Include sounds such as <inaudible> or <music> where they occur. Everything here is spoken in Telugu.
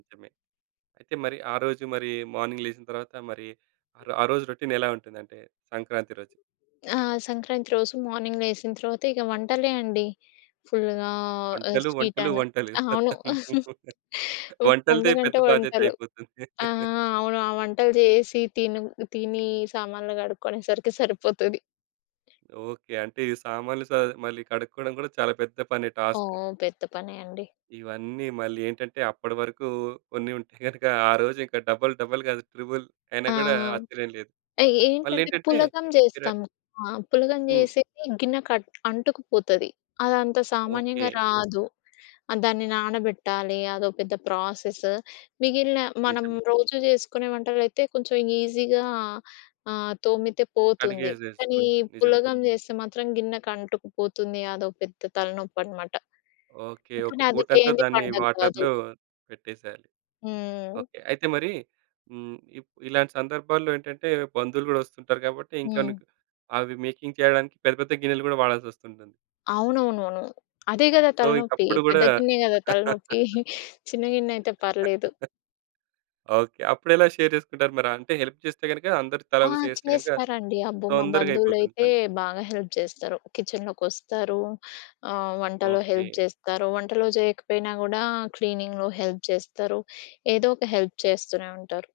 నిజమే. అయితే మరి ఆ రోజు మరి, మార్నింగ్ లేచిన తరువాత, మరి ఆరొ ఆ రోజు రొటీన్ ఎలా ఉంటుందంటే సంక్రాంతి రోజు? ఆ సంక్రాంతి రోజు మార్నింగ్ లేచిన తర్వాత, ఇక వంటలే అండి. ఫుల్‌గా ఆహ్, వంటలు, స్వీట్ వంటలు, అను. వంటలు. అవును. పెత్తనం <chuckles> వంటలదే పండగ పెద్ద అంటే వంటలు. బాధ్యతైపోతుంది. ఆ! ఆ! అవును ఆ వంటలు జేసి తిను తిని సామాన్లు గడుక్కునేసరికి సరిపోతది. ఓకే. అంటే ఈ సామాన్లు సర్ద్ మళ్ళీ కడుక్కోవడం కూడా, చాలా పెద్ద పని టాస్క్. ఓహ్! పెద్ద పనే అండి. ఇవన్నీ మళ్ళీ ఏంటంటే, అప్పటివరకు కొన్ని ఉంటె గనుక ఆ రోజు ఇంకా డబుల్, డబుల్ గాదు త్రిబుల్ అయినా ఆ! గూడా ఆశ్చర్యం లేదు. మళ్ళీ ఏంటంటే ఏంటంటే పులగం కిరా జేస్తాము. ఆ! పులగం హ్మ్. జేసేది గిన్నె కడ్ అంటుకుపోతది. అది అంత సామాన్యంగా ఓకే. రాదు. ఆహ్, దాన్ని నానబెట్టాలి. అదో పెద్ద ప్రాసెసు. మిగిలిన మనం నిజమే. రోజు జేసుకునే వంటలైతే, కొంచెం ఈజీగా ఆహ్, తోమితే పోతుంది. కడిగేజ్ కానీ, జేసుకోవచ్చు నిజమే. పులగం చేస్తే మాత్రం గిన్నెకంటుకుపోతుంది. అదో పెద్ద తలనొప్పనమాట. ఓకే. ఒక కానీ, అది పూట అంతా చేయనిది దాన్ని పండగ కాదు. వాటర్‌లో పెట్టేసేయాలి. హ్మ్. ఓకే. అయితే మరి హ్మ్, ఇప్ ఇలాంటి సందర్భాల్లో ఏంటంటే, బంధువులు కూడా వస్తుంటారు కాబట్టి, ఇంకా హ్మ్. నీకు అవి మేకింగ్ చేయడానికి పెద్ద, పెద్ద గిన్నెలు కూడా వాడాల్సొస్తుంటుంది. అవునవునవును. అదే గదా సో, ఇంక తలనొప్పి. అప్పుడు గూడా పెద్ద గిన్నె కదా తలనొప్పి. <laughs> <chuckles> చిన్న గిన్నె అయితే <chuckles> పర్లేదు. ఓకే. అప్పుడెలా షేర్ చేసుకుంటారు మరి? అంటే, హెల్ప్ చేస్తే గనుక, అందరు ఆ! తలోక చెయేస్తే గనుక చేస్తారండి. అబ్బో! మా తొందరగా అయిపోతుంది బంధువులైతే పని. బాగా హెల్ప్ జేస్తారు. కిచెన్‌లోకొస్తారు. ఆహ్, వంటలో ఓకే. హెల్ప్ జేస్తారు. వంటలు జేయకపోయినా కూడా, క్లీనింగ్‌లో హెల్ప్ జేస్తారు. ఏదో ఒక హెల్ప్ చేస్తూనే ఉంటారు.